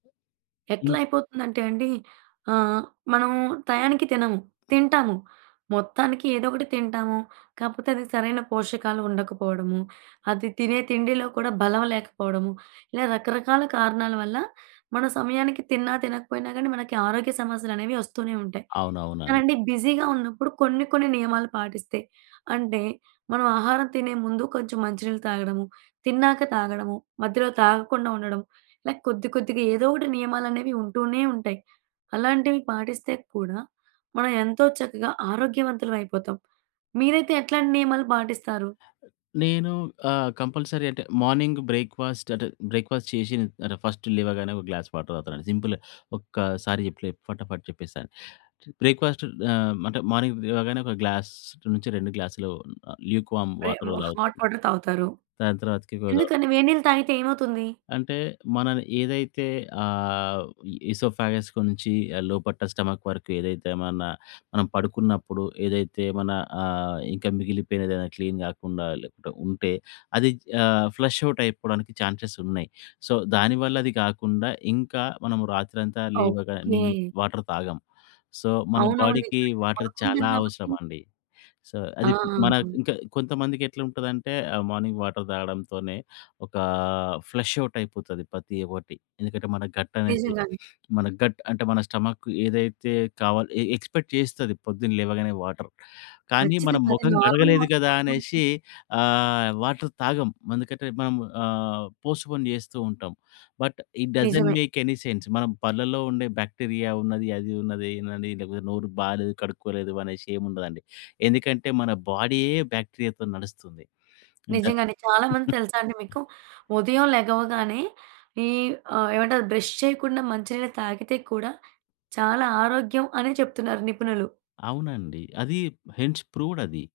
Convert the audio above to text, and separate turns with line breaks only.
ఎట్లా
హ్మ్.
అయిపోతుందంటే అండి. ఆహ్, మనము టయానికి తినము. తింటాము, మొత్తానికి ఏదో ఒకటి తింటాము. కాకపోతే అది సరైన పోషకాలు ఉండకపోవడము, అది తినే తిండిలో కూడా బలం లేకపోవడము. ఇలా రకరకాల కారణాల వల్ల మనం సమయానికి తిన్నా తినకపోయినా గానీ, మనకి ఆరోగ్య సమస్యలనేవి ఒస్తూనే ఉంటాయి.
అవునవునండీ.
కానండి బిజీగా ఉన్నప్పుడు. కొన్ని, కొన్ని నియమాలు పాటిస్తే అంటే మనం ఆహారం తినే ముందు కొంచెం మంచి నీళ్లు తాగడము, తిన్నాక తాగడము మధ్యలో తాగకుండా ఉండడం. లైక్ కొద్ది, కొద్దిగా ఏదో ఒకటి నియమాలనేవి ఉంటూనే ఉంటాయి. అలాంటివి పాటిస్తే కూడా మనం ఎంతో చక్కగా ఆరోగ్యవంతులమైపోతాం. మీరైతే ఎట్లాంటి నియమాలు పాటిస్తారు?
నేను ఆహ్, కంపల్సరీ అంటే మార్నింగు బ్రేక్‌ఫాస్ట్ అంటే, బ్రేక్‌ఫాస్ట్ చేసి న్ అంటే ఫస్ట్ లేవగానే ఒక గ్లాస్ వాటర్ తాగుతానండి. సింపుల్‌గా ఒక్కసారి చెప్పలే ఫటాఫట్ చెప్పేస్తాను. బ్రేక్‌ఫాస్ట్ ఆహ్, అంటే మార్నింగ్ లేవగానే ఒక గ్లాస్ నుంచి 2 గ్లాస్‌లు లూక్ వార్మ్
ప్రే
వాటర్
మో హాట్
తాగుతాను.
వాటర్ తాగుతారు.
దాని తర్వాతకి [unintelligible]
ఎందుకని? వేడి నీళ్లు తాగితే ఏమవుతుంది?
అంటే మనం ఏదైతే ఆహ్, ఈసోఫాగస్‌కు నుంచి లోపట్ట స్టొమక్ వరకు ఏదైతే మన మనం పడుకున్నప్పుడు ఏదైతే మన ఆహ్, ఇంకా మిగిలిపోయినదేదైనా క్లీన్ కాకుండా లెక్క ఉంటే అది ఆహ్, ఫ్లష్ ఔట్ అయిపోవడానికి ఛాన్సెస్ ఉన్నాయి. సో, దానివల్ల అది కాకుండా ఇంకా మనము రాత్రంతా లేవగానే నీళ్ళు
ఓకే.
వాటర్ తాగం. సో, మన
అవునవును.
బాడీకి
నిజమే వెంటనే
వాటర్
పనుకుంటాం
చాలా
కాబట్టి
అవసరం అండి. సో,
ఆ!
అది మన ఇంకా కొంతమందికెట్లుంటదంటే ఆహ్, మార్నింగ్ వాటర్ తాగడంతోనే ఒక ఫ్లష్ ఔట్ అయిపోతది ప్రతి ఒకటి. ఎందుకంటే, మన గట్ అనేది
నిజంగానే.
మన గట్ అంటే మన స్టొమక్ ఏదైతే కావాలో ఎ ఎక్స్‌పెక్ట్ చేస్తది పొద్దున లేవగానే వాటర్. కానీ మనం
కచ్చితంగా. అది
మొఖం
నార్మల్
కడగలేదు
వాటర్
కదా
తాగడానికి
అనేసి ఆహ్, వాటర్ తాగం. అందుకంటే మనం ఆహ్, పోస్ట్‌పోన్ జేస్తూ ఉంటాం. బట్, ఇట్ డసెంట్
నిజమే.
మేక్ ఎని సెన్స్ మనం పల్లలో ఉండే బాక్టీరియా ఉన్నది, అది ఉన్నది, ఇదున్నది అని లేకపోతే నోరు బాలేదు, కడుక్కోలేదు అనేసి ఏం ఉండదండి. ఎందుకంటే, మన బాడీయే బాక్టీరియాతో నడుస్తుంది. ఇంగ
నిజంగానే. చాలా మంది తెలుసా అండి మీకు? ఉదయం లెగవగానే ఈ ఆహ్, ఏమంటారు బ్రష్ చేయకుండా మంచి నీళ్ళు తాగితే కూడా, చాలా ఆరోగ్యం అని చెప్తున్నారు నిపుణులు.
అవునండి. అది హెన్స్ ప్రూడ్ అది.